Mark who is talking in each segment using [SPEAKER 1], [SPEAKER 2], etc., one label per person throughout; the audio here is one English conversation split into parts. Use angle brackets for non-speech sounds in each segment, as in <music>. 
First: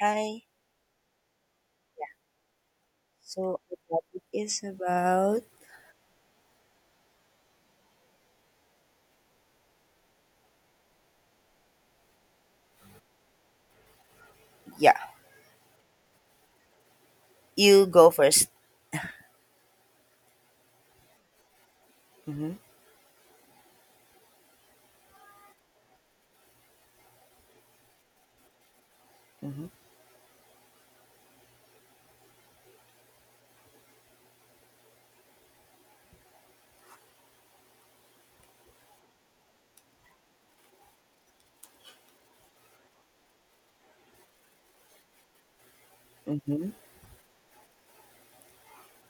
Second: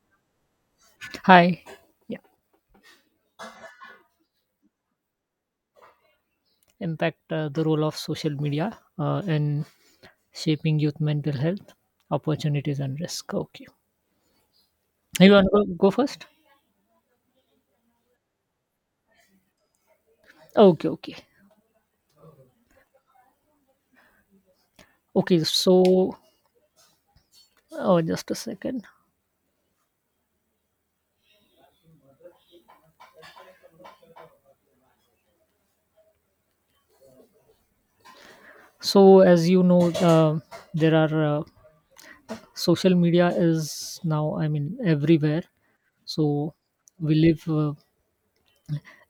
[SPEAKER 1] Hi.
[SPEAKER 2] Hi. Yeah.
[SPEAKER 1] So the topic is about.
[SPEAKER 2] Impact, the role of social media in shaping youth mental health, opportunities, and risk. Okay.
[SPEAKER 1] Yeah.
[SPEAKER 2] You want to go first?
[SPEAKER 1] You go first.
[SPEAKER 2] Okay. Okay.
[SPEAKER 1] Mhm.
[SPEAKER 2] Okay. So, oh, just a second.
[SPEAKER 1] Mhm.
[SPEAKER 2] So, as you know, there are, social media is now, I mean, everywhere. So,
[SPEAKER 1] Mhm.
[SPEAKER 2] we live.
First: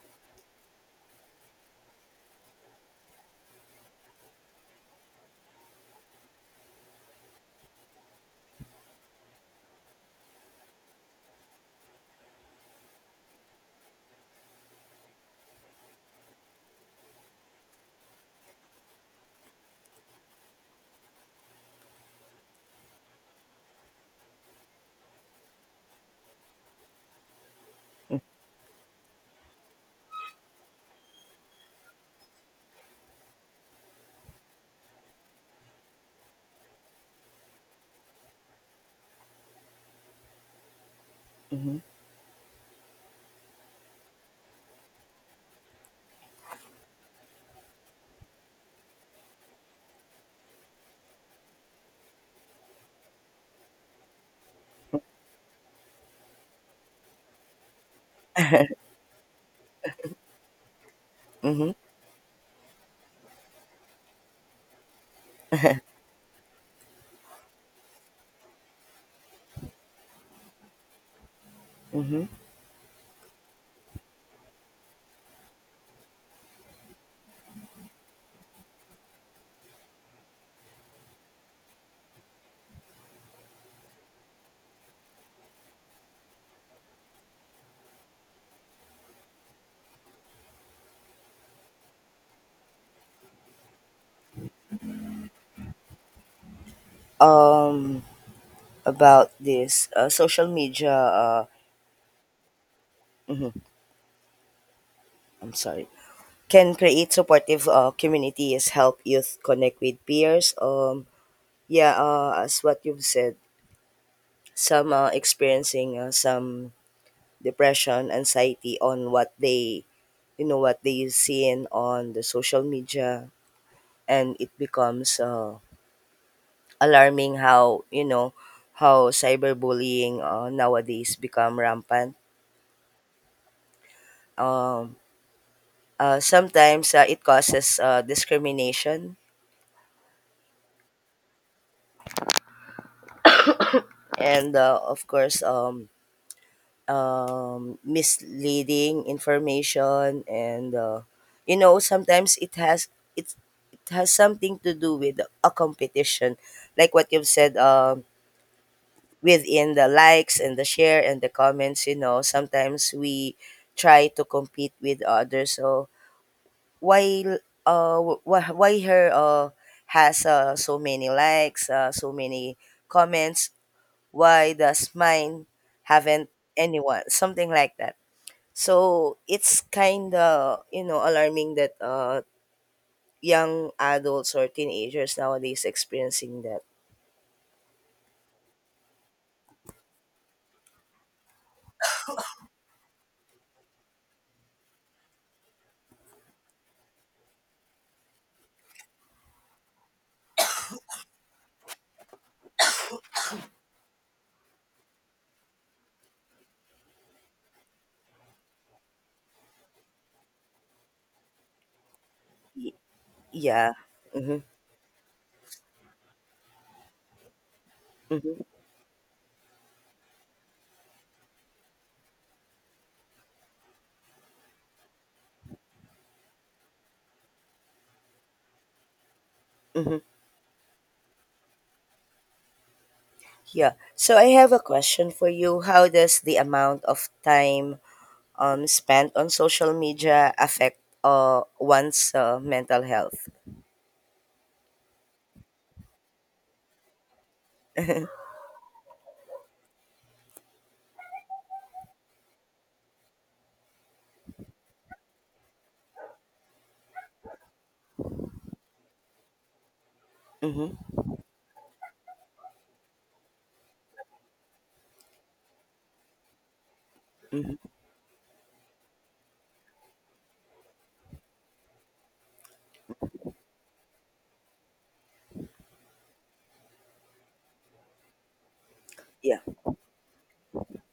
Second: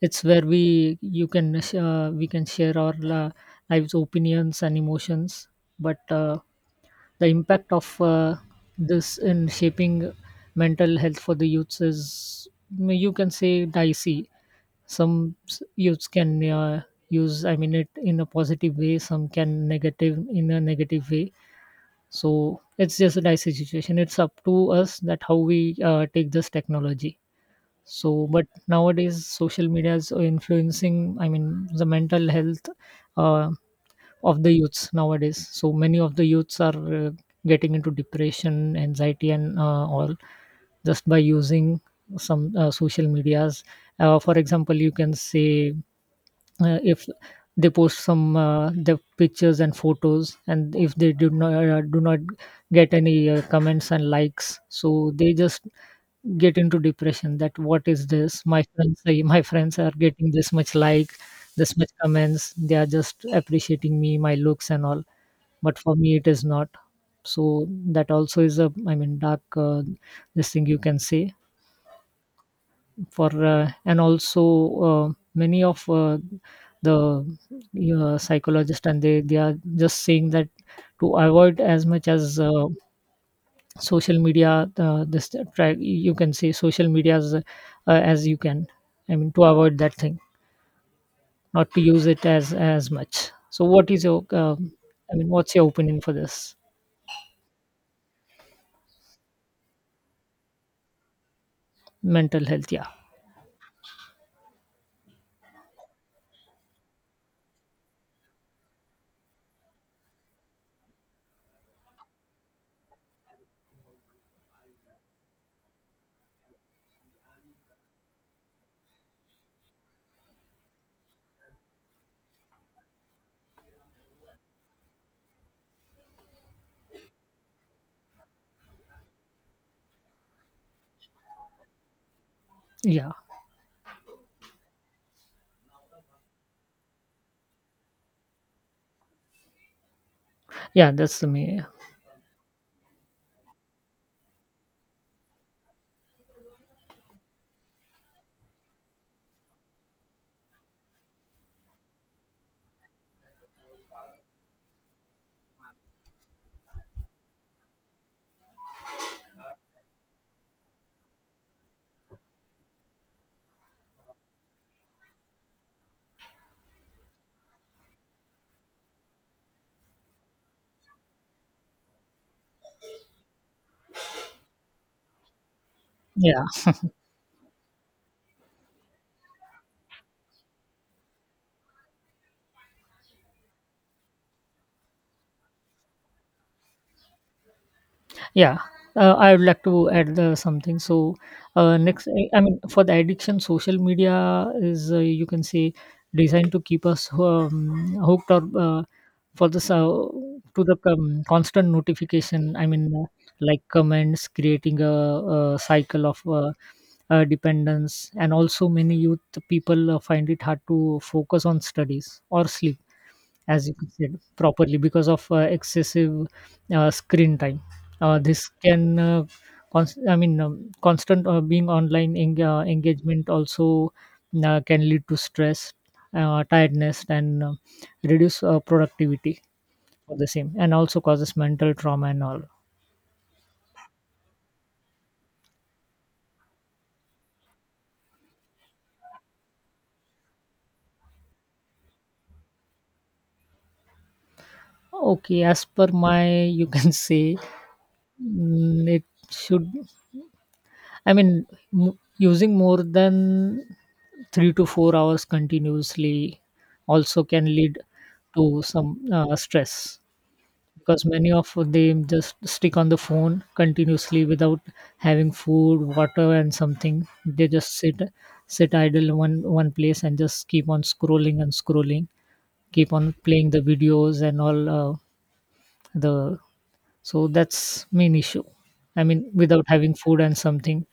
[SPEAKER 2] It's where we, you can, we can share our lives, opinions, and emotions. But the impact of this in shaping mental health for the youths is, you can say, dicey. Some youths can use, I mean, it in a positive way. Some can negative in a negative way. So it's just a dicey situation. It's up to us that how we take this technology.
[SPEAKER 1] Mhm.
[SPEAKER 2] So, but nowadays social media is influencing, I mean, the mental health uh, of the youths nowadays. So many of the youths are getting into depression, anxiety, and all, just by using some social medias, for example, you can say, if they post some the pictures and photos, and if they do not get any comments and likes, so they just get into depression, that what is this, my friends say, my friends are getting this much like,
[SPEAKER 1] Mhm.
[SPEAKER 2] this much comments, they are just appreciating me, my looks and all, but for me it is not. So that also is a, I mean, dark, this thing, you can say.
[SPEAKER 1] Mhm.
[SPEAKER 2] For and also, uh, many of the psychologist, and they are just saying that, to avoid as much as social media, this, try, you can say social media as you can, I mean, to avoid that thing, not to use it as much. So what is your I mean, what's your opinion for this
[SPEAKER 1] About this social media.
[SPEAKER 2] mental health? Yeah,
[SPEAKER 1] I'm sorry. Can create supportive communities help youth connect with peers. Yeah. As what you've said, some experiencing some depression, anxiety on what they what they see in on the social media, and it becomes alarming how how cyberbullying nowadays become rampant.
[SPEAKER 2] yeah.
[SPEAKER 1] Um, sometimes it causes discrimination,
[SPEAKER 2] Yeah, that's the me.
[SPEAKER 1] and of course, misleading information, and sometimes it, it has something to do with a competition, like what you've said, within the likes and the share and the comments. Sometimes we try to compete with others. So why uh why her has so many likes, so many comments? Why does mine haven't
[SPEAKER 2] Yeah,
[SPEAKER 1] anyone, something like that? So it's kind of alarming that young adults or teenagers nowadays experiencing that.
[SPEAKER 2] yeah. I would like to add something. So, next, I mean, for the addiction, social media is, you can say, designed to keep us hooked or for this, to the constant notification. I mean, like comments, creating a cycle of dependence, and also many youth people find it hard to focus on studies or sleep, as
[SPEAKER 1] Yeah.
[SPEAKER 2] you said
[SPEAKER 1] Mm-hmm.
[SPEAKER 2] properly, because of excessive screen time. This can, I mean, constant being online, engagement also can lead to stress, tiredness, and reduce productivity
[SPEAKER 1] Mm-hmm.
[SPEAKER 2] for the same, and also causes mental trauma and all.
[SPEAKER 1] Yeah, so I have a question for you. How does the amount of time spent on social media affect one's mental health?
[SPEAKER 2] Okay, as per my, you can <laughs> say, it should, I mean, using more than 3 to 4 hours continuously also can lead to some stress.
[SPEAKER 1] Mm-hmm.
[SPEAKER 2] Because many of them just stick on the phone continuously without having food, water and something, they just sit idle in one place and just keep on scrolling and scrolling, keep on playing the videos and all. The, so that's main issue, I mean,
[SPEAKER 1] Yeah.
[SPEAKER 2] without having food and something,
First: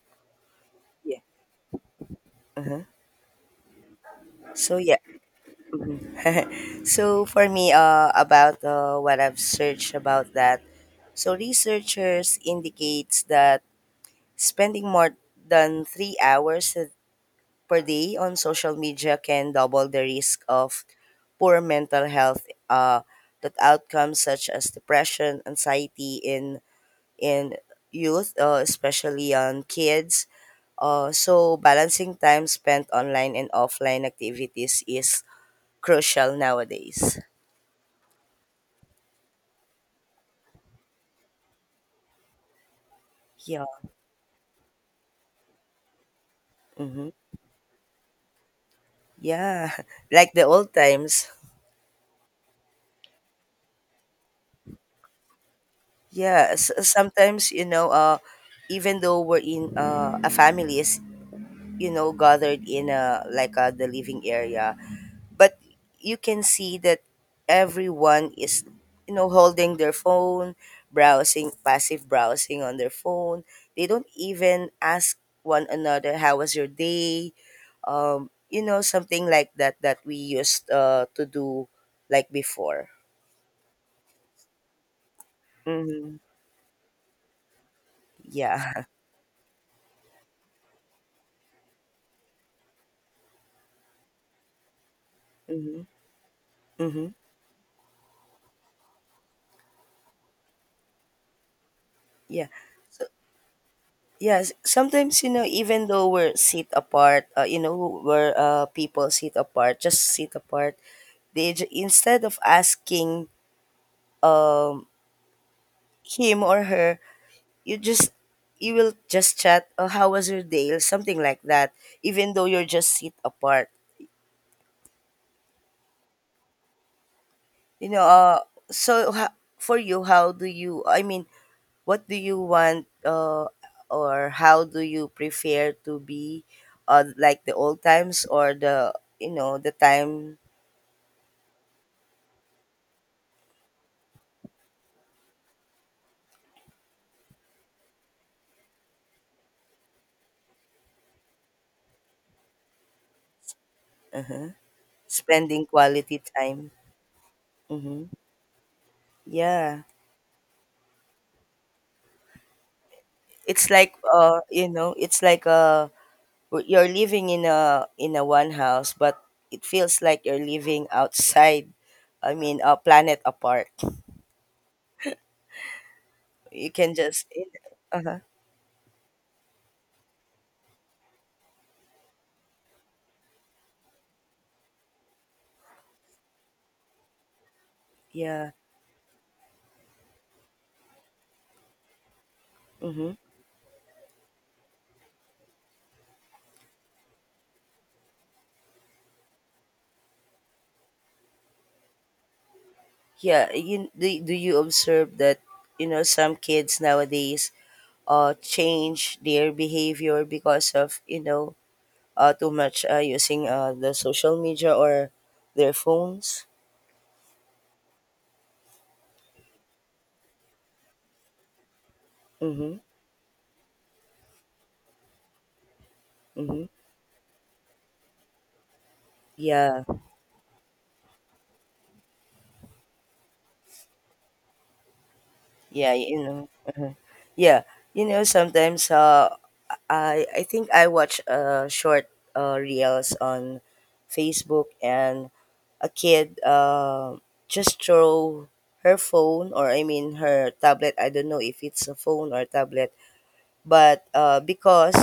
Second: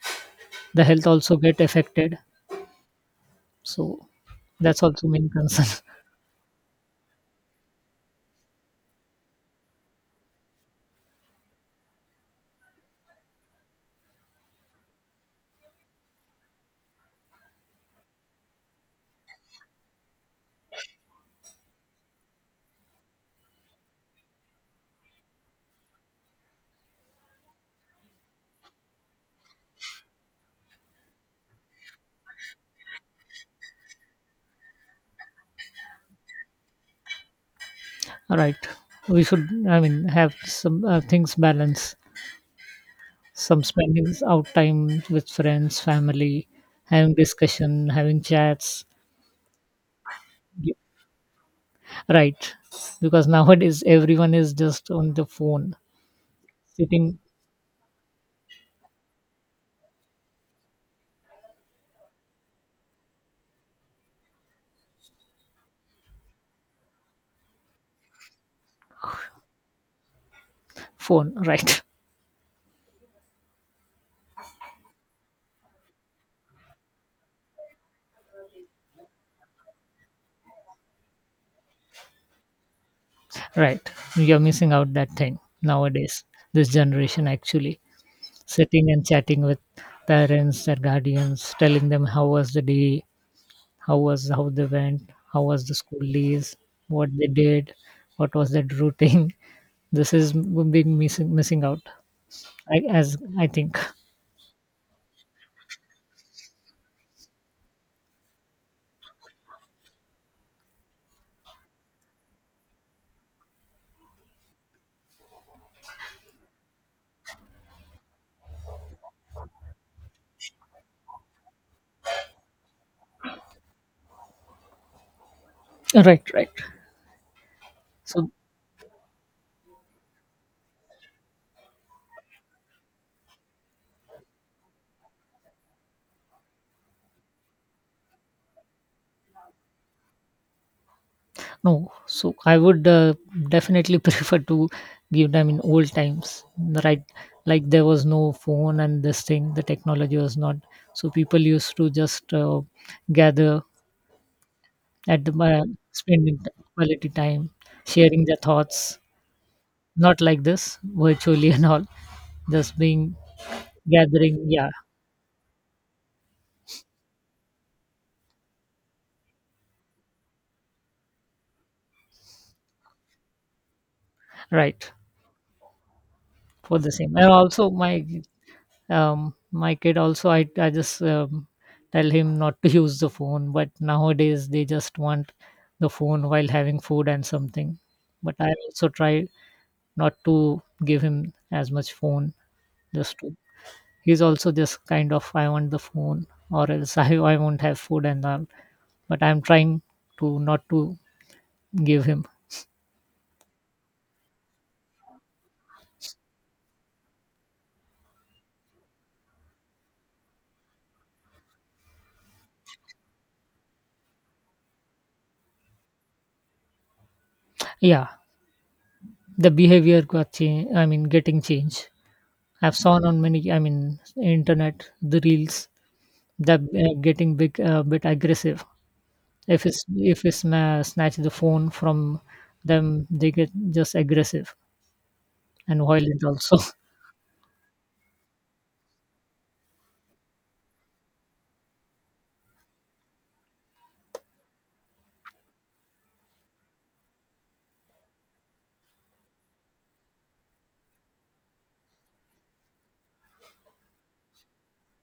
[SPEAKER 2] the health
[SPEAKER 1] Yeah.
[SPEAKER 2] also get affected. So
[SPEAKER 1] So
[SPEAKER 2] that's
[SPEAKER 1] yeah.
[SPEAKER 2] also main concern. <laughs>
[SPEAKER 1] <laughs> So for me, about what I've searched about that, so researchers indicates that spending more than 3 hours per day on social media can double the risk of poor mental health that outcomes, such as depression, anxiety, and in youth, especially on kids. So balancing time spent online and offline activities is crucial nowadays.
[SPEAKER 2] Right. We should, I mean, have some things balance, some
[SPEAKER 1] Yeah.
[SPEAKER 2] spending out time with friends, family,
[SPEAKER 1] Mm-hmm.
[SPEAKER 2] having discussion, having chats.
[SPEAKER 1] Yeah. <laughs> Like the old
[SPEAKER 2] Ye-
[SPEAKER 1] times.
[SPEAKER 2] Right. Because nowadays everyone is just on the phone,
[SPEAKER 1] Yeah.
[SPEAKER 2] sitting
[SPEAKER 1] Sometimes, even though we're in a family is, gathered in a, like, the living area, but you can see that everyone is holding their phone,
[SPEAKER 2] phone. <laughs>
[SPEAKER 1] browsing
[SPEAKER 2] Right.
[SPEAKER 1] passive browsing on their phone. They don't even ask one another how was your day, something like that we used to do like before.
[SPEAKER 2] Right. You're missing out that thing
[SPEAKER 1] Mm-hmm.
[SPEAKER 2] nowadays, this generation actually,
[SPEAKER 1] Yeah.
[SPEAKER 2] sitting and chatting with parents, their guardians, telling them how was the day, how was, how they went, how
[SPEAKER 1] <laughs>
[SPEAKER 2] was the
[SPEAKER 1] Mm-hmm.
[SPEAKER 2] school days,
[SPEAKER 1] Mm-hmm.
[SPEAKER 2] what they did, what was that routine. <laughs> This is big missing out,
[SPEAKER 1] Yeah. So,
[SPEAKER 2] as I think.
[SPEAKER 1] yes, sometimes, even though we're sit apart, where people sit apart, just sit apart. Instead of asking, um, him or her, you just you will just chat. Oh, how was your day? Or something like that. Even though you're just sit apart,
[SPEAKER 2] <laughs> Right, right.
[SPEAKER 1] you know.
[SPEAKER 2] So,
[SPEAKER 1] So, for you, how do you? I mean, what do you want, or how do you prefer to be, like the old times or the you know the time?
[SPEAKER 2] no, so I would definitely <laughs> prefer to give them in old times. Right, like there was no phone and this thing, the technology was not. So people used to just gather
[SPEAKER 1] Uh-huh.
[SPEAKER 2] at the,
[SPEAKER 1] Spending quality
[SPEAKER 2] spending
[SPEAKER 1] time.
[SPEAKER 2] quality time,
[SPEAKER 1] Mm-hmm.
[SPEAKER 2] sharing their thoughts,
[SPEAKER 1] Yeah.
[SPEAKER 2] not like this virtually, <laughs> and all, just being
[SPEAKER 1] It's like uh,
[SPEAKER 2] gathering,
[SPEAKER 1] you
[SPEAKER 2] yeah.
[SPEAKER 1] know, it's like uh you're living in a one house, but it feels like you're living outside. I mean, a planet apart.
[SPEAKER 2] Right.
[SPEAKER 1] You
[SPEAKER 2] For the
[SPEAKER 1] can
[SPEAKER 2] same, and
[SPEAKER 1] just.
[SPEAKER 2] also my
[SPEAKER 1] Uh-huh.
[SPEAKER 2] um my kid also, I just, tell him not to <laughs> use the phone. But nowadays they just want the phone while having food and something. But
[SPEAKER 1] Yeah.
[SPEAKER 2] I also try not to give him as much phone.
[SPEAKER 1] Mm-hmm.
[SPEAKER 2] Just to, he's also just kind of, I want the phone, or else, <laughs> I won't have food and all. But I'm trying to not to give him.
[SPEAKER 1] Yeah. Do you observe that, some kids nowadays change their behavior because of, too much using the social media or their phones?
[SPEAKER 2] Yeah, the behavior got change, I mean, getting changed. I've
[SPEAKER 1] Mm-hmm.
[SPEAKER 2] seen on many, I mean, internet, the reels, that
[SPEAKER 1] Mm-hmm.
[SPEAKER 2] getting big, a bit aggressive. If
[SPEAKER 1] Yeah.
[SPEAKER 2] it's if it's snatch the phone from them, they get just aggressive and
[SPEAKER 1] Yeah. You
[SPEAKER 2] violent
[SPEAKER 1] know.
[SPEAKER 2] also.
[SPEAKER 1] Yeah. You know, sometimes I think I watch short reels on Facebook, and a kid just throw her phone, or I mean her tablet. I don't know if it's a phone or tablet, but because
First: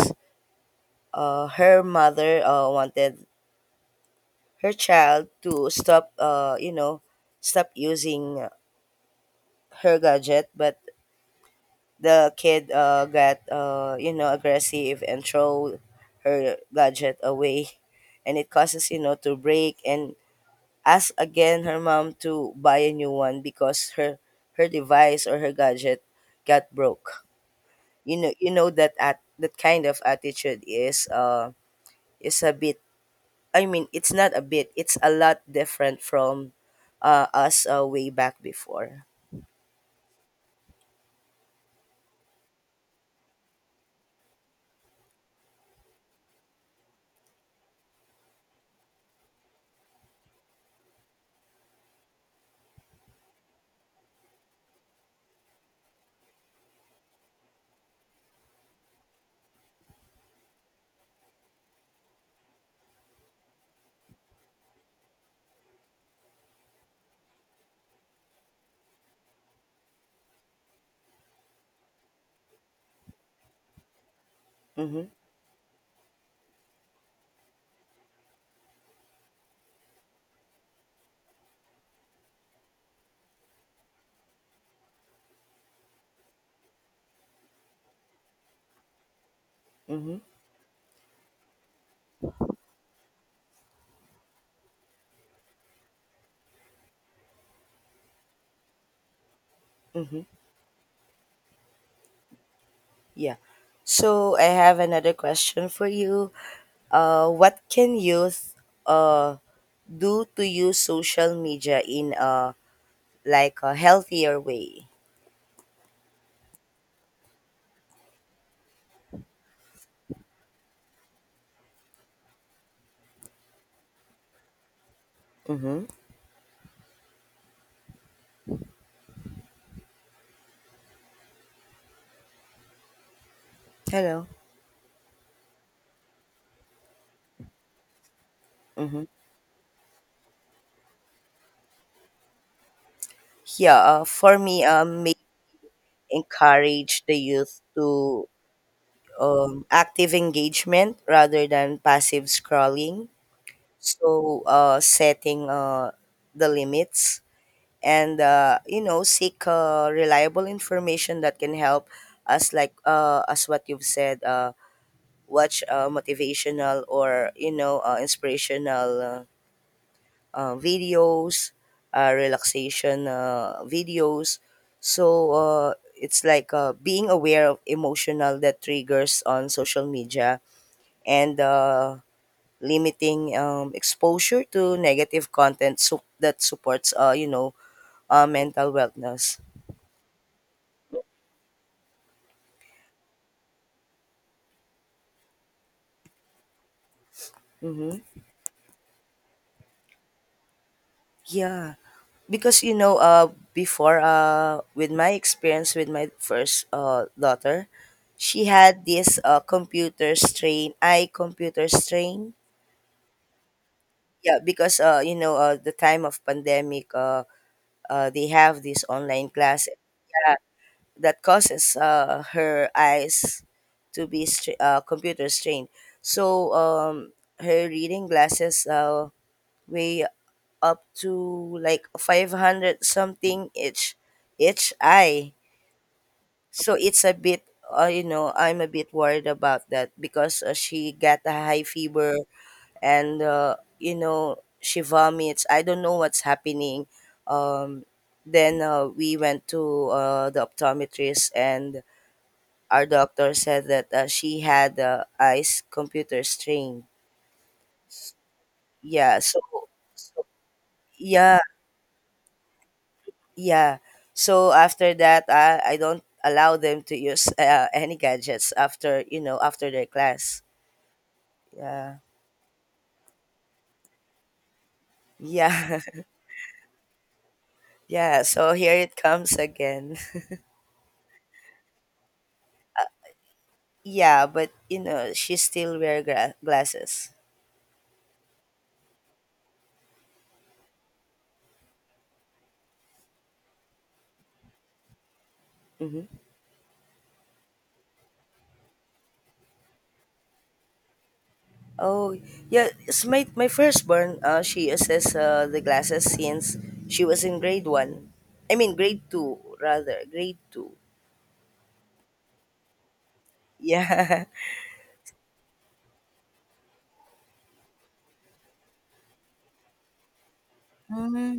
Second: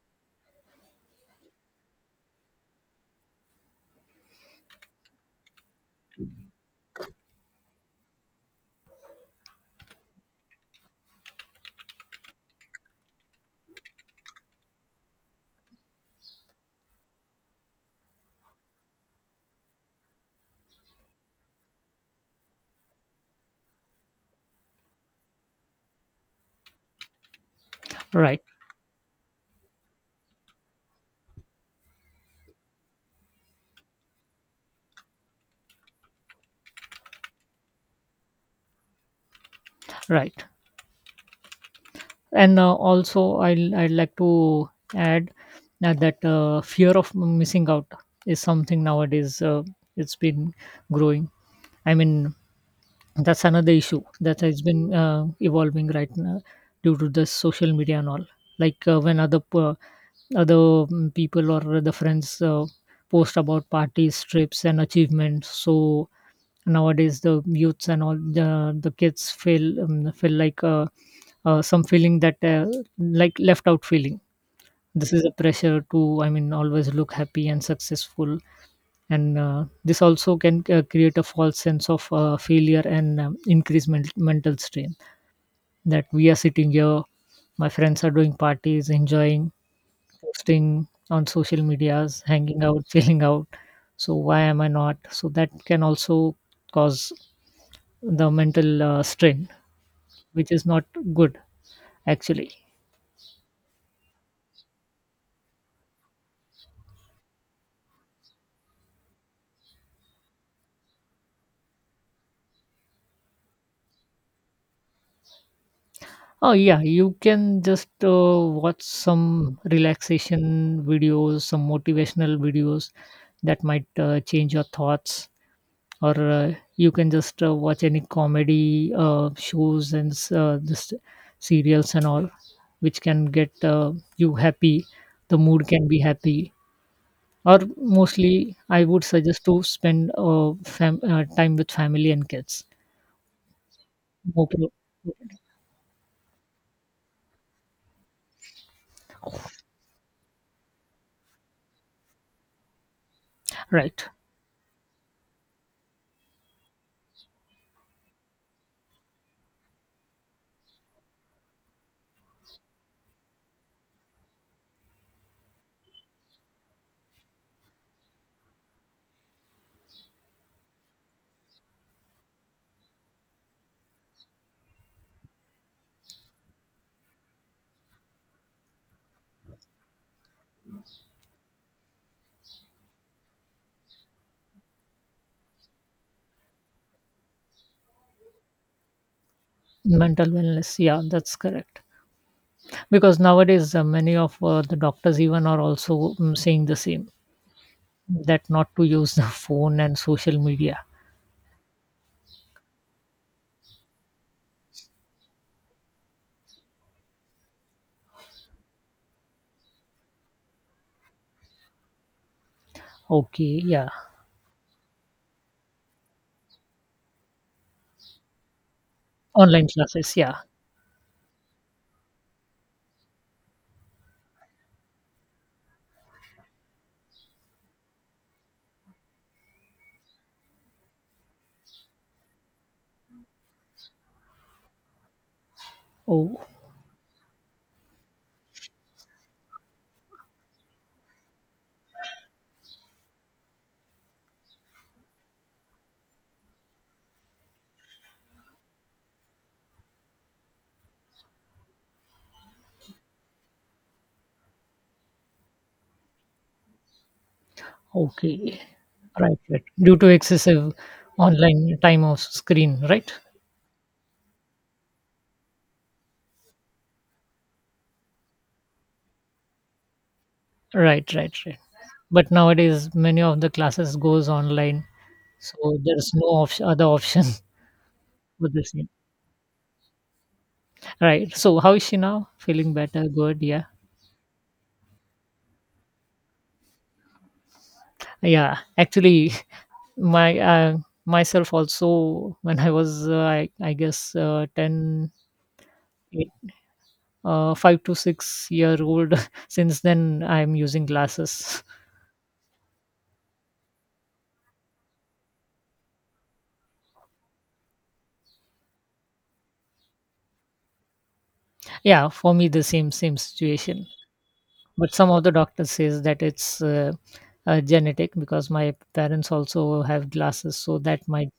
[SPEAKER 1] her mother wanted her child to stop you know stop using her gadget. But the kid got aggressive and throw her gadget away, and it causes to break, and ask again her mom to buy a new one because her device or her gadget got broke.
[SPEAKER 2] <laughs>
[SPEAKER 1] you know
[SPEAKER 2] Right,
[SPEAKER 1] you know that at that kind of attitude is a bit. I mean, it's not a bit, it's a lot different from us, way back before.
[SPEAKER 2] right. And also, I'd like to add that that fear of missing out is something nowadays. It's been growing. I mean, that's another issue that has been evolving right now due to the social media and all. Like when other people or the friends post about parties, trips, and achievements. So nowadays the youths and all the kids feel feel like some feeling that like left out feeling.
[SPEAKER 1] Mm-hmm.
[SPEAKER 2] This is a pressure to, I mean, always look happy and successful, and this also can create a false sense of failure and increase mental strain, that we are sitting here, my friends are doing parties, enjoying,
[SPEAKER 1] Mm-hmm.
[SPEAKER 2] posting on social medias, hanging out <laughs> chilling out, so why am I not? So that can also cause the mental strain,
[SPEAKER 1] Mm-hmm.
[SPEAKER 2] which is not good actually.
[SPEAKER 1] Yeah. So I have another question for you. What can youth uh, do to use social media in a like a healthier way?
[SPEAKER 2] Oh yeah, you can just watch some relaxation videos, some motivational videos that might change your thoughts.
[SPEAKER 1] Mm-hmm.
[SPEAKER 2] Or you can just watch any comedy shows and just serials and all, which can get
[SPEAKER 1] Hello.
[SPEAKER 2] you happy, the mood can be happy. Or mostly, I would
[SPEAKER 1] Mm-hmm.
[SPEAKER 2] suggest to spend time with family and kids.
[SPEAKER 1] Yeah. For me,
[SPEAKER 2] Okay.
[SPEAKER 1] may encourage the youth to active engagement rather than passive scrolling.
[SPEAKER 2] Right.
[SPEAKER 1] So setting the limits, and seek reliable information that can help us, like, as what you've said, watch, motivational or inspirational, videos, relaxation, videos. So it's like being aware of emotional that triggers on social media, and limiting, exposure to negative content, so that supports, mental wellness.
[SPEAKER 2] Mental wellness, yeah, that's correct. Because nowadays many of the doctors even are also saying the same, that not to use the <laughs> phone and social media.
[SPEAKER 1] Yeah, because before, with my experience with my first, daughter, she had this computer strain, eye computer strain.
[SPEAKER 2] Okay, yeah.
[SPEAKER 1] Yeah, because the time of pandemic, they have this online
[SPEAKER 2] Online
[SPEAKER 1] class.
[SPEAKER 2] classes,
[SPEAKER 1] Yeah,
[SPEAKER 2] yeah.
[SPEAKER 1] that causes her eyes to be computer strained. So her reading glasses weigh up to like 500 something each eye.
[SPEAKER 2] Oh,
[SPEAKER 1] So it's a bit, I'm a bit worried about that because she got a high fever, and she vomits. I don't know what's happening. Um, then we went to the optometrist, and our doctor said that she had eyes computer strain.
[SPEAKER 2] okay.
[SPEAKER 1] Yeah.
[SPEAKER 2] Right,
[SPEAKER 1] So,
[SPEAKER 2] right. Due to
[SPEAKER 1] so
[SPEAKER 2] excessive
[SPEAKER 1] yeah,
[SPEAKER 2] online time of screen, right?
[SPEAKER 1] yeah. So after that, I don't allow them to use any gadgets after you know after their class.
[SPEAKER 2] Right, right, right.
[SPEAKER 1] Yeah.
[SPEAKER 2] But nowadays, many of the classes goes online, so
[SPEAKER 1] Yeah. <laughs>
[SPEAKER 2] there's no option, other option,
[SPEAKER 1] Yeah.
[SPEAKER 2] <laughs> for
[SPEAKER 1] So
[SPEAKER 2] the
[SPEAKER 1] here
[SPEAKER 2] same.
[SPEAKER 1] it comes again. <laughs>
[SPEAKER 2] Right. So how is she now? Feeling better? Good? Yeah.
[SPEAKER 1] Yeah, but you know she still wear glasses.
[SPEAKER 2] Yeah. Actually, <laughs> my myself also, when I was I guess 10, 8, 5 to 6 year old. <laughs> Since then, I'm using glasses.
[SPEAKER 1] Oh, yeah. It's my firstborn. She uses the glasses since she was in grade one. I mean, grade two rather. Grade two.
[SPEAKER 2] Yeah, for me the same situation.
[SPEAKER 1] Yeah.
[SPEAKER 2] But some of the doctors says that it's genetic, because my parents also have glasses, so that might,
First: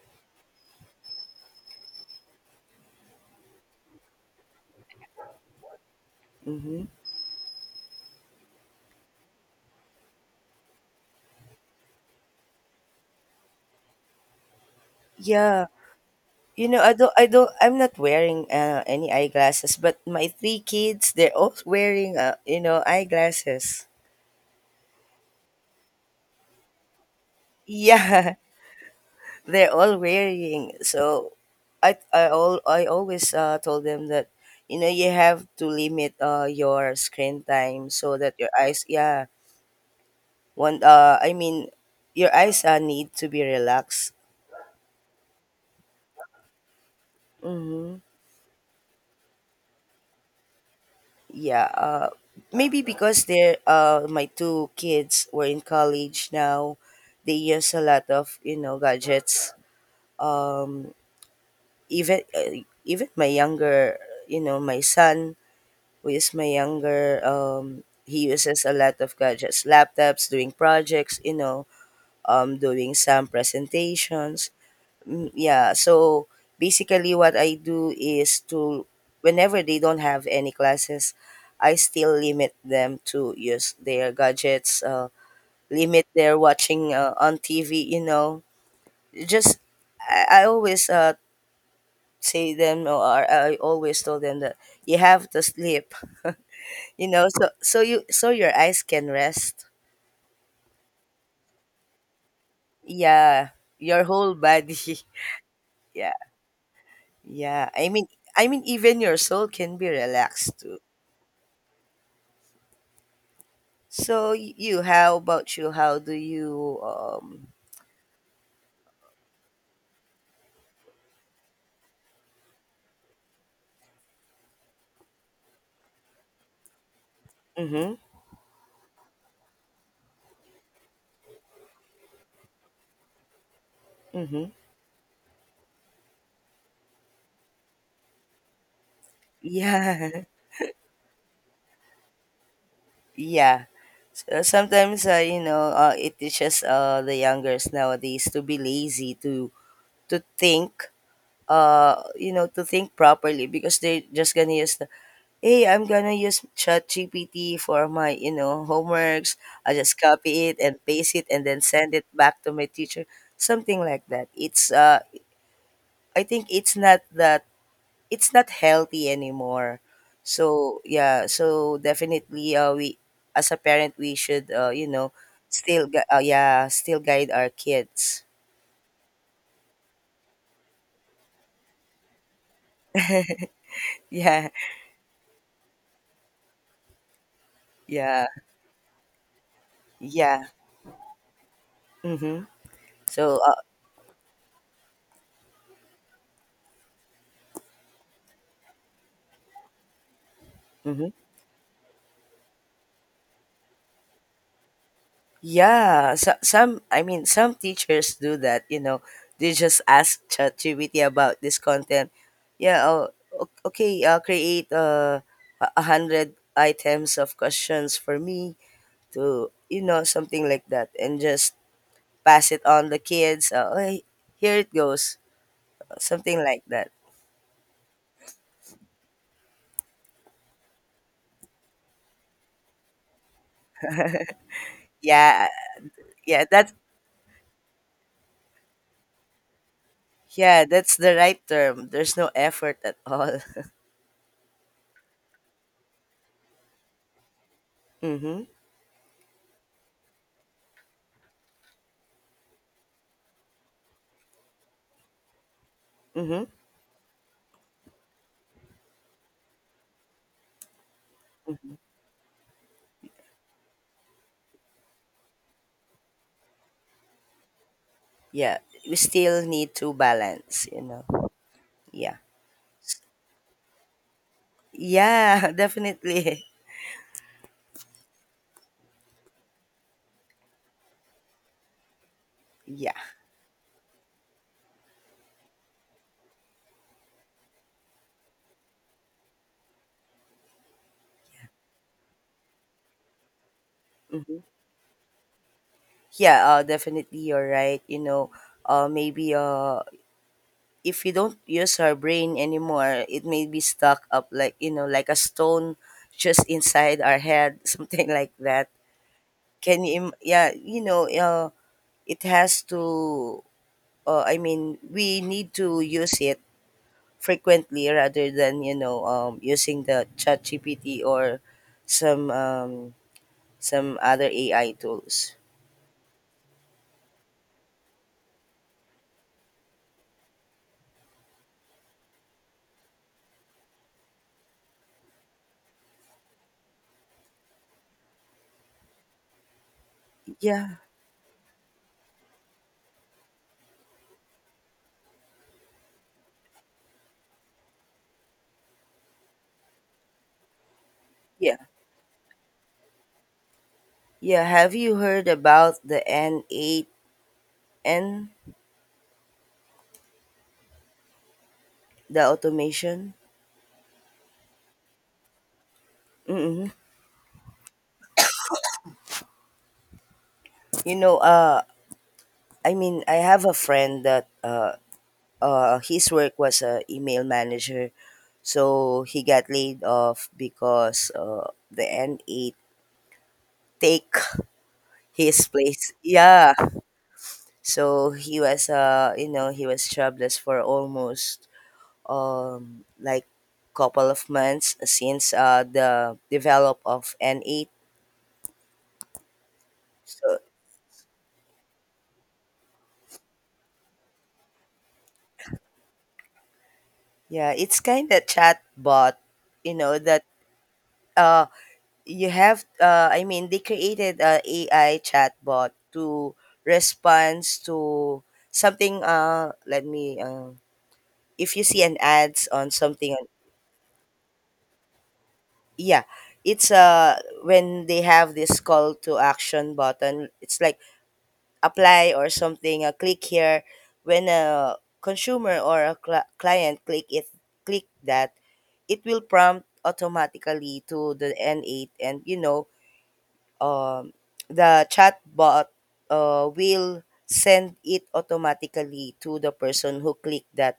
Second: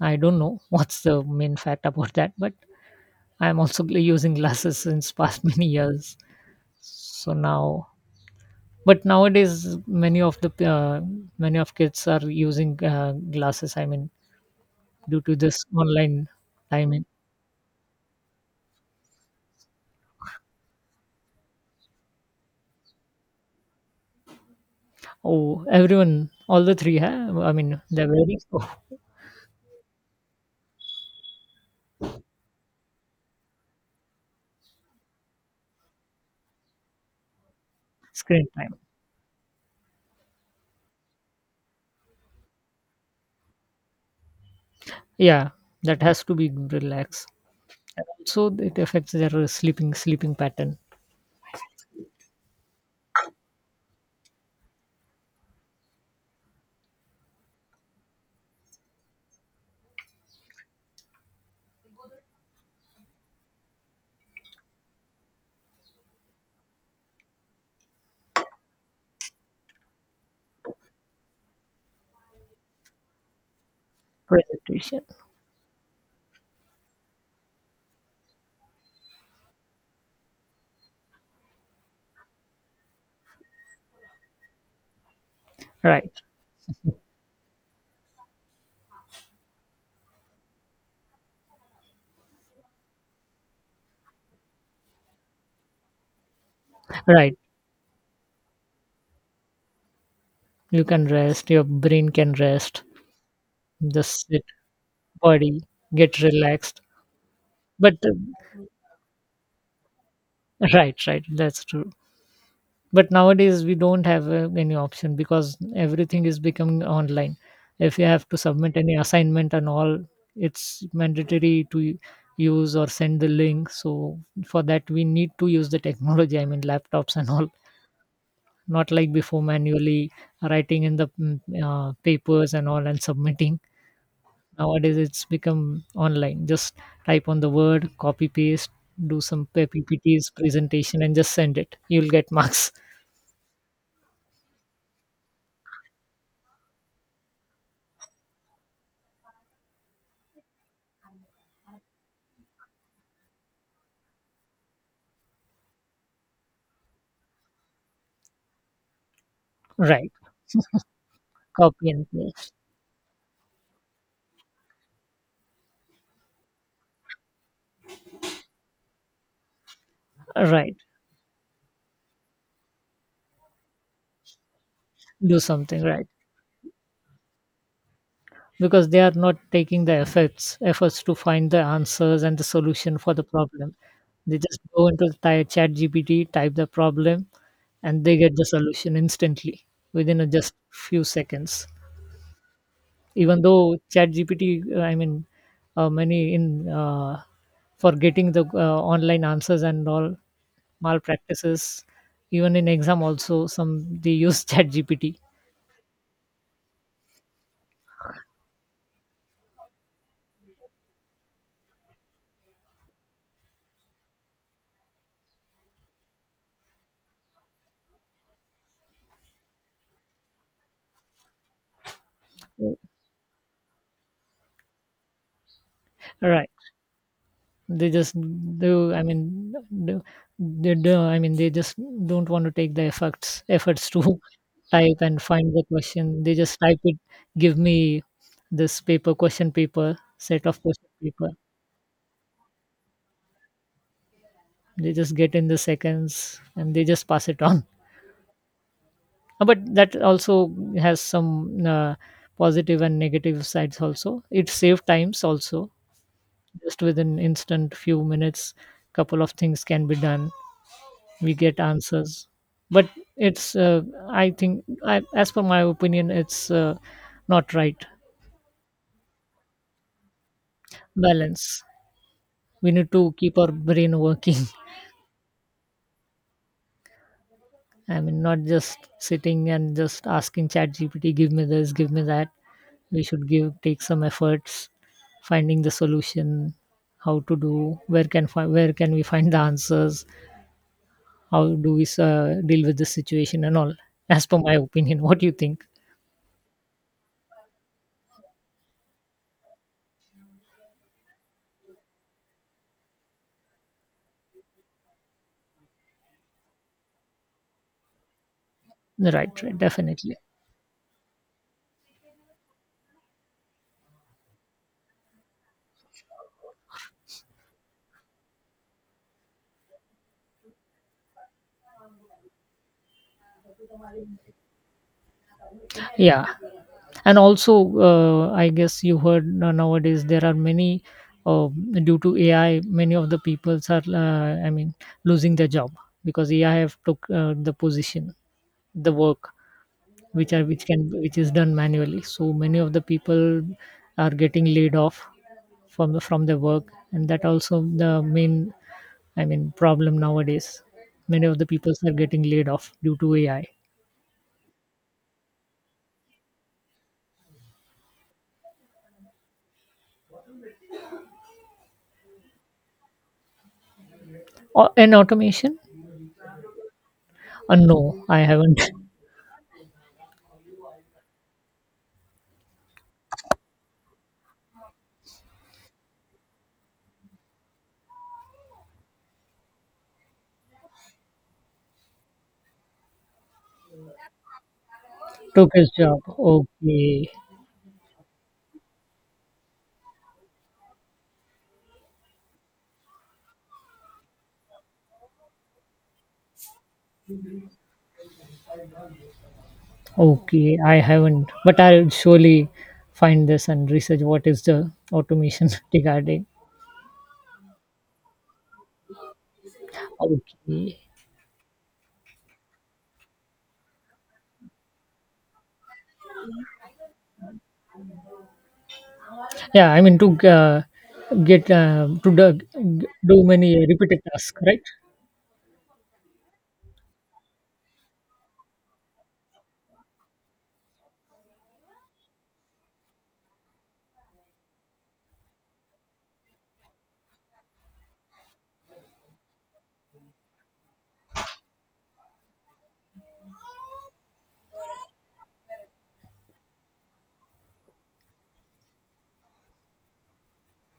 [SPEAKER 2] I don't know, <laughs> what's the main fact about that. But I'm also <laughs> using glasses since past <laughs> many years. So now, but nowadays many of kids are using glasses. I mean,
[SPEAKER 1] <laughs>
[SPEAKER 2] due to this
[SPEAKER 1] Yeah.
[SPEAKER 2] online
[SPEAKER 1] You know,
[SPEAKER 2] timing.
[SPEAKER 1] I'm not wearing any eyeglasses, but my three kids, they're all wearing, eyeglasses.
[SPEAKER 2] Oh, everyone, all the three. Huh? I mean, they're
[SPEAKER 1] Yeah.
[SPEAKER 2] very <laughs> oh,
[SPEAKER 1] <laughs> They're all wearing. So, I always told them that, you have to limit your screen time so that
[SPEAKER 2] screen
[SPEAKER 1] your
[SPEAKER 2] time.
[SPEAKER 1] eyes, yeah, I mean, your eyes need to be relaxed.
[SPEAKER 2] Yeah, that has to be relaxed.
[SPEAKER 1] Mm-hmm.
[SPEAKER 2] So it affects their sleeping pattern.
[SPEAKER 1] Yeah. Maybe because they're my two kids were in college now, they use a lot of gadgets. Um, even my younger, you know, my son, who is my younger, he uses a lot of gadgets, laptops, doing projects, doing some presentations.
[SPEAKER 2] Presentation.
[SPEAKER 1] Mm, yeah, so basically what I do is to whenever they don't have any classes, I still limit them to use their gadgets, limit
[SPEAKER 2] Right.
[SPEAKER 1] their watching on TV, you know. Just, I always say them, or I always tell them that you have to sleep, <laughs> you know,
[SPEAKER 2] Right.
[SPEAKER 1] so so you so your eyes can rest.
[SPEAKER 2] You can rest, your brain can rest,
[SPEAKER 1] Yeah,
[SPEAKER 2] the
[SPEAKER 1] your whole
[SPEAKER 2] sit
[SPEAKER 1] body. <laughs>
[SPEAKER 2] body
[SPEAKER 1] Yeah.
[SPEAKER 2] get relaxed.
[SPEAKER 1] Yeah. I
[SPEAKER 2] But
[SPEAKER 1] mean I mean even your soul can be relaxed too.
[SPEAKER 2] right, right, that's true. But nowadays we don't have
[SPEAKER 1] So
[SPEAKER 2] any
[SPEAKER 1] you,
[SPEAKER 2] option
[SPEAKER 1] how
[SPEAKER 2] because
[SPEAKER 1] about you? How do
[SPEAKER 2] everything is
[SPEAKER 1] you?
[SPEAKER 2] becoming online. If you have to submit any assignment and all, it's mandatory to use or send the link. So for that we need to use the technology, I mean laptops and all,
[SPEAKER 1] Mhm.
[SPEAKER 2] not like before, manually writing in the, papers and all, and submitting.
[SPEAKER 1] Mhm.
[SPEAKER 2] Nowadays it's become online, just type on the word, copy paste, do some
[SPEAKER 1] Yeah.
[SPEAKER 2] ppts presentation, and just send it, you'll get <laughs> marks.
[SPEAKER 1] <laughs> Yeah. So sometimes, it teaches the youngers nowadays to be lazy to think to think properly, because they're just gonna use the hey I'm gonna use Chat GPT for my homeworks. I just
[SPEAKER 2] Right,
[SPEAKER 1] copy it and paste it, and then
[SPEAKER 2] copy
[SPEAKER 1] send it
[SPEAKER 2] and
[SPEAKER 1] back
[SPEAKER 2] paste,
[SPEAKER 1] to my teacher, something like that. It's I think it's not healthy anymore. So,
[SPEAKER 2] right,
[SPEAKER 1] yeah, so definitely, we, as a parent, we should,
[SPEAKER 2] do something, right.
[SPEAKER 1] yeah, still guide our kids. <laughs>
[SPEAKER 2] Because they are not taking the efforts to find the answers and the solution for the problem. They
[SPEAKER 1] Yeah,
[SPEAKER 2] just go into the chat gpt, type the problem, and they
[SPEAKER 1] yeah,
[SPEAKER 2] get the solution instantly within a
[SPEAKER 1] yeah.
[SPEAKER 2] just few seconds.
[SPEAKER 1] Mm-hmm. So
[SPEAKER 2] Even though chat gpt, I mean, many in for getting the online answers and all
[SPEAKER 1] mhm.
[SPEAKER 2] malpractices, even in exam also some, they use <laughs> chat gpt.
[SPEAKER 1] Yeah, so, some I mean, some teachers do that. You know, they just ask ChatGPT about this content. Yeah. Oh, okay. Create a hundred items of questions for me to, something like that, and just pass it on the kids, "Hey, here it goes," something
[SPEAKER 2] Right,
[SPEAKER 1] like that.
[SPEAKER 2] they just do, I mean, do, they do, I mean, they just don't want to take the efforts to <laughs> type and
[SPEAKER 1] Yeah.
[SPEAKER 2] find the question, they
[SPEAKER 1] Yeah.
[SPEAKER 2] just
[SPEAKER 1] that
[SPEAKER 2] type it, give me this paper, question paper, set of
[SPEAKER 1] yeah,
[SPEAKER 2] question
[SPEAKER 1] that's the
[SPEAKER 2] paper,
[SPEAKER 1] right term, there's no effort at all.
[SPEAKER 2] they just get in the seconds and they just pass it on. <laughs>
[SPEAKER 1] <laughs> Mm-hmm.
[SPEAKER 2] But that also has some positive and negative sides, also it saves times also,
[SPEAKER 1] Mm-hmm.
[SPEAKER 2] just within instant few minutes, couple of things can be done, we get answers. But it's I think, as per my opinion, it's not right.
[SPEAKER 1] Yeah, we still need to balance, you know.
[SPEAKER 2] Balance,
[SPEAKER 1] Yeah.
[SPEAKER 2] we need to keep our brain working. <laughs>
[SPEAKER 1] Yeah. <laughs> Definitely.
[SPEAKER 2] I mean, not just sitting and just asking chat gpt, give me this, give me that.
[SPEAKER 1] Yeah.
[SPEAKER 2] We should give, take some efforts, finding the solution, how to do, where can we find the answers, how do we deal with the situation and all, as per my opinion. <laughs> What do you think?
[SPEAKER 1] Yeah, definitely you're right, you know. Maybe, if we don't use our brain anymore, it may be stuck up like a stone just inside our head, <laughs> something like that.
[SPEAKER 2] Right, right, definitely.
[SPEAKER 1] Yeah, it has to, I mean, we need to use it frequently rather than, using the Chat GPT or some, um, some other AI tools.
[SPEAKER 2] Yeah. And also I guess you heard, nowadays there are many, uh, due to AI, many of the peoples are I mean losing their job, because AI have took the position, the work which are which
[SPEAKER 1] Yeah,
[SPEAKER 2] can which is done manually. So many of the people are getting laid off from their work, and that also the main, I mean, problem nowadays, many of the
[SPEAKER 1] yeah,
[SPEAKER 2] people are getting laid off due to AI.
[SPEAKER 1] yeah. Have you heard about the N8N, the automation?
[SPEAKER 2] Or, and automation.
[SPEAKER 1] Mm-hmm.
[SPEAKER 2] No, I haven't. <laughs>
[SPEAKER 1] You know, I mean, I have a friend that, his work was a email manager, so he got laid off because the N8 take <laughs> his
[SPEAKER 2] Took his
[SPEAKER 1] place.
[SPEAKER 2] job.
[SPEAKER 1] Yeah,
[SPEAKER 2] Okay.
[SPEAKER 1] so he was jobless for almost, like, couple of months since the develop of N8. So
[SPEAKER 2] Okay. I haven't, but I'll surely find this and research what is the automation <laughs> regarding.
[SPEAKER 1] yeah, it's kind of chatbot, you know that,
[SPEAKER 2] Okay.
[SPEAKER 1] uh you have, I mean they created a AI chatbot to response to something,
[SPEAKER 2] Yeah, I
[SPEAKER 1] let
[SPEAKER 2] mean to
[SPEAKER 1] me,
[SPEAKER 2] get
[SPEAKER 1] if you see an
[SPEAKER 2] to do,
[SPEAKER 1] ads on something
[SPEAKER 2] do many repeated tasks, right?
[SPEAKER 1] yeah, it's when they have this call to action button, it's like apply or something, click here. When a consumer or a client click that, it will prompt automatically to the N8, and, um, the chatbot will send it automatically to the person who clicked that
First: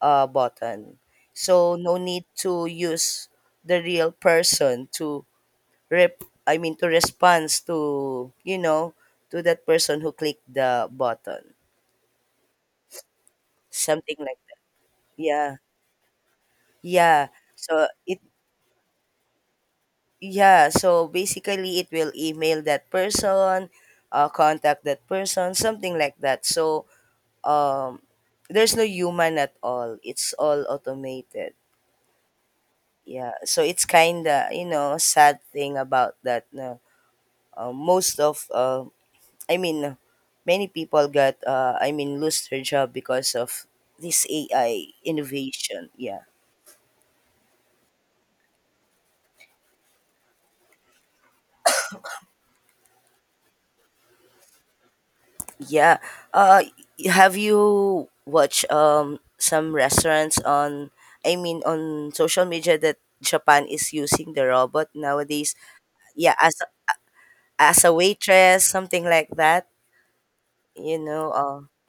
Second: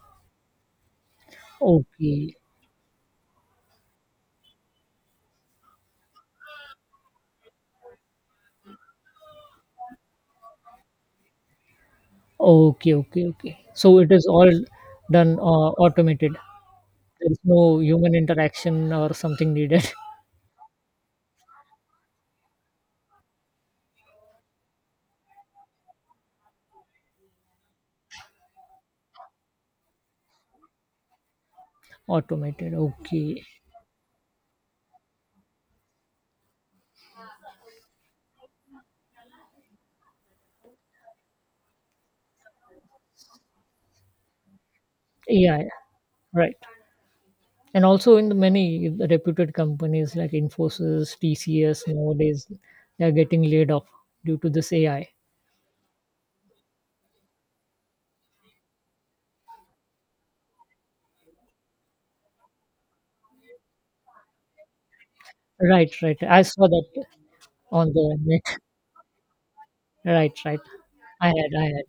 [SPEAKER 1] button. So no need
[SPEAKER 2] Okay.
[SPEAKER 1] to use the real person to rep. I mean, to respond to you know to that person who clicked the button.
[SPEAKER 2] Okay. Okay. Okay. So it
[SPEAKER 1] Something
[SPEAKER 2] is
[SPEAKER 1] like
[SPEAKER 2] all
[SPEAKER 1] that.
[SPEAKER 2] done,
[SPEAKER 1] Yeah.
[SPEAKER 2] automated.
[SPEAKER 1] Yeah.
[SPEAKER 2] There's no
[SPEAKER 1] So,
[SPEAKER 2] human
[SPEAKER 1] it
[SPEAKER 2] interaction or something needed.
[SPEAKER 1] yeah, so basically it will email that person, contact that person, something like that. So um there's no human at all, it's all automated.
[SPEAKER 2] <laughs> Automated.
[SPEAKER 1] Yeah,
[SPEAKER 2] Okay.
[SPEAKER 1] so it's kind of sad thing about that. No, most of, I mean, many people got, I mean, lose their job because of this AI
[SPEAKER 2] Yeah. Yeah.
[SPEAKER 1] innovation. Yeah.
[SPEAKER 2] Right. And also in the many reputed companies like Infosys, TCS nowadays, they are getting laid off due to this AI.
[SPEAKER 1] Yeah. uh have you watched, some restaurants on, I mean, on social media, that Japan is using the robot nowadays?
[SPEAKER 2] Right, right.
[SPEAKER 1] Yeah,
[SPEAKER 2] I
[SPEAKER 1] as
[SPEAKER 2] saw that
[SPEAKER 1] as
[SPEAKER 2] on
[SPEAKER 1] a
[SPEAKER 2] the net.
[SPEAKER 1] waitress,
[SPEAKER 2] <laughs>
[SPEAKER 1] something like that,
[SPEAKER 2] Right, right.
[SPEAKER 1] you
[SPEAKER 2] I
[SPEAKER 1] know.
[SPEAKER 2] had,
[SPEAKER 1] Uh,
[SPEAKER 2] I had.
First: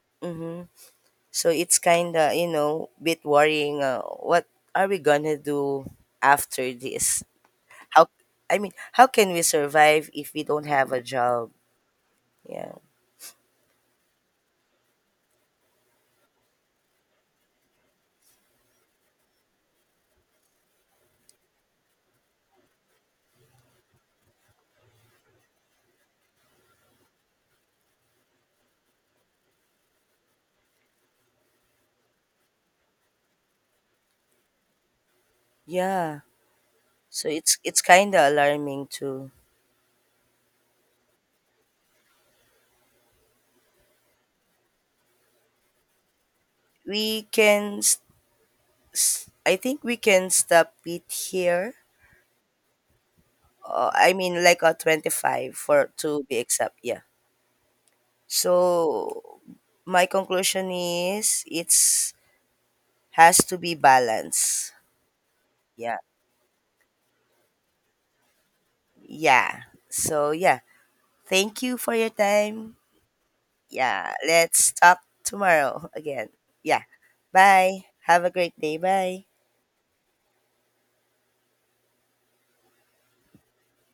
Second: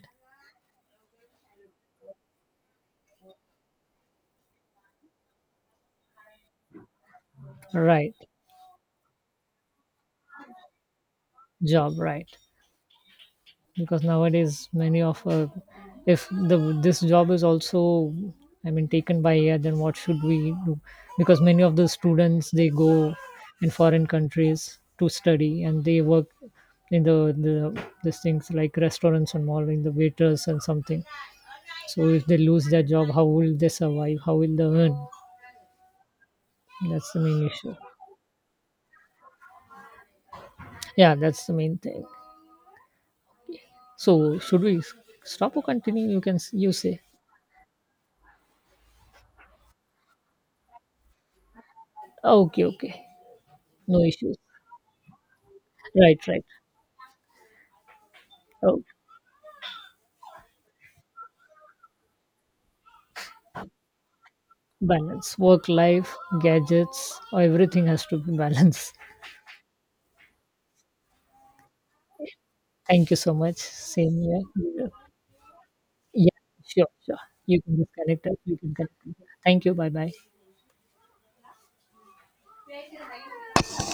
[SPEAKER 1] so it's kind of, you know, bit worrying. What are we going to do after this? How,
[SPEAKER 2] Right,
[SPEAKER 1] I mean, how can we survive if we don't have a job?
[SPEAKER 2] job, right.
[SPEAKER 1] Yeah.
[SPEAKER 2] Because nowadays many of if the this job is also, I mean, taken by AI, then what should we do? Because many of the students they go in foreign countries to study and they work in these things like restaurants and all, in the waiters and something. So if they lose their job, how will they survive, how will they earn?
[SPEAKER 1] Yeah.
[SPEAKER 2] That's the
[SPEAKER 1] So
[SPEAKER 2] main
[SPEAKER 1] it's,
[SPEAKER 2] issue.
[SPEAKER 1] it's kind of alarming too.
[SPEAKER 2] Yeah, that's the main thing. So should we stop or continue, you can, you say.
[SPEAKER 1] We can, I think we can stop it here.
[SPEAKER 2] Okay, okay, no
[SPEAKER 1] I
[SPEAKER 2] issues.
[SPEAKER 1] mean, like a 25
[SPEAKER 2] Right,
[SPEAKER 1] to be
[SPEAKER 2] right.
[SPEAKER 1] exact. Yeah.
[SPEAKER 2] Oh,
[SPEAKER 1] So my conclusion is, it's has to be balanced.
[SPEAKER 2] balance, work
[SPEAKER 1] Yeah.
[SPEAKER 2] life, gadgets, everything has to be balanced.
[SPEAKER 1] Yeah. So yeah. Thank you for your time.
[SPEAKER 2] <laughs> Thank you so much.
[SPEAKER 1] Yeah.
[SPEAKER 2] Same
[SPEAKER 1] Let's
[SPEAKER 2] here.
[SPEAKER 1] talk tomorrow <laughs> again.
[SPEAKER 2] Yeah,
[SPEAKER 1] Yeah.
[SPEAKER 2] sure, sure. You can
[SPEAKER 1] Bye. Have
[SPEAKER 2] disconnect
[SPEAKER 1] a
[SPEAKER 2] us. You
[SPEAKER 1] great
[SPEAKER 2] can
[SPEAKER 1] day.
[SPEAKER 2] connect.
[SPEAKER 1] Bye.
[SPEAKER 2] Thank you. Bye bye.